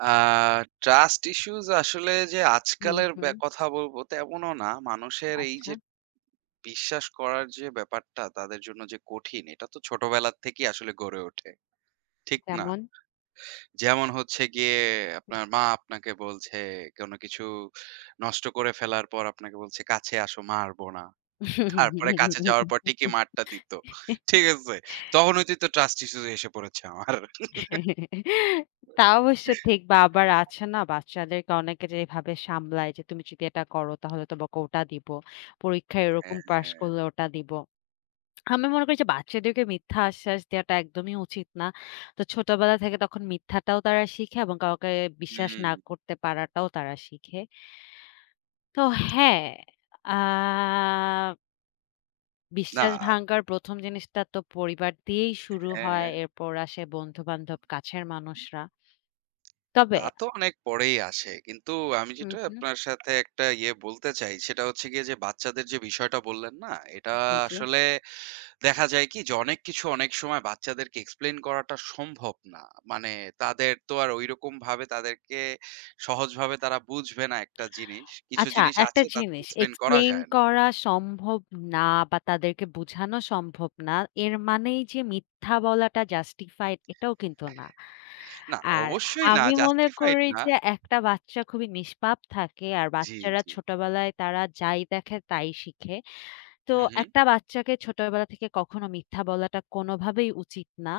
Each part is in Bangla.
আ Trust Issues আসলে যে, হু, আজকালের ব্যা হু। কথা বলব তেমনও না। মানুষের এই আচ্ছা। যে বিশ্বাস করার যে ব্যাপারটা, তাদের জন্য যে কঠিন, এটা তো ছোটবেলা থেকেই আসলে গড়ে ওঠে, ঠিক না? তেমন? যেমন হচ্ছে গিয়ে, আপনার মা আপনাকে বলছে, কোন কিছু নষ্ট করে ফেলার পর আপনাকে বলছে, "কাছে আসো মারব না।" তারপরে কাছে যাওয়ার পর ঠিকই মারটা দিত। ঠিক আছে? তখন হইতেই তো Trust Issues এসে পড়েছে আমার। তা অবশ্যই ঠিক। বা আবার আছে না? বাচ্চাদেরকে অনেকে যে এভাবে সামলায় যে, তুমি যদি এটা করো তাহলে তোমাকে ওটা দিব, পরীক্ষায় হ্যাঁ, এরকম পাস হ্যাঁ। করলে ওটা দিব। আমি মনে করি যে, বাচ্চাদেরকে মিথ্যা আশ্বাস দেওয়াটা একদমই উচিত না। তো ছোটবেলা থেকে তখন মিথ্যাটাও তারা শিখে এবং কাউকে হু, বিশ্বাস না হুম। করতে পারাটাও তারা শিখে। তো হ্যাঁ। আ বিশ্বাস না। ভাঙ্গার ১ম জিনিসটা তো পরিবার দিয়েই শুরু হয়, হ্যাঁ। এর পর আসে বন্ধুবান্ধব, কাছের মানুষরা। তবে তা তো অনেক পরেই আসে। কিন্তু আমি হু, যেটা হু। আপনার সাথে ১ টা ইয়ে বলতে চাই, সেটা হচ্ছে গিয়ে যে, বাচ্চাদের যে বিষয়টা বললেন না? এটা জি, জি। আসলে দেখা যায় কি? যে, অনেক কিছু অনেক সময় বাচ্চাদেরকে Explain করাটা সম্ভব না। মানে তাদের তো আর ঐরকম ভাবে তাদেরকে, সহজভাবে তারা বুঝবে না ১ টা জিনিস। কিছু আচ্ছা, জিনিস ১ টা আছে তাদেরকে জিনিস Explain করা Explain যায় না। করা সম্ভব না বা তাদেরকে বুঝানো সম্ভব না। এর মানেই যে মিথ্যা বলাটা Justified এটাও কিন্তু না। না, আর অবশ্যই না। আমি মনে Justified করি না। যে, ১ টা বাচ্চা খুবই নিষ্পাপ থাকে, আর জি, বাচ্চারা জি। ছোটবেলায় তারা যাই দেখে, তাই শিখে। তো হু, ১ হু। টা বাচ্চাকে ছোটবেলা থেকে কখনো মিথ্যা বলাটা, কোনভাবেই উচিত না।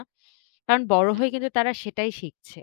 কারণ বড় হু, হয়ে হু। কিন্তু তারা সেটাই শিখছে।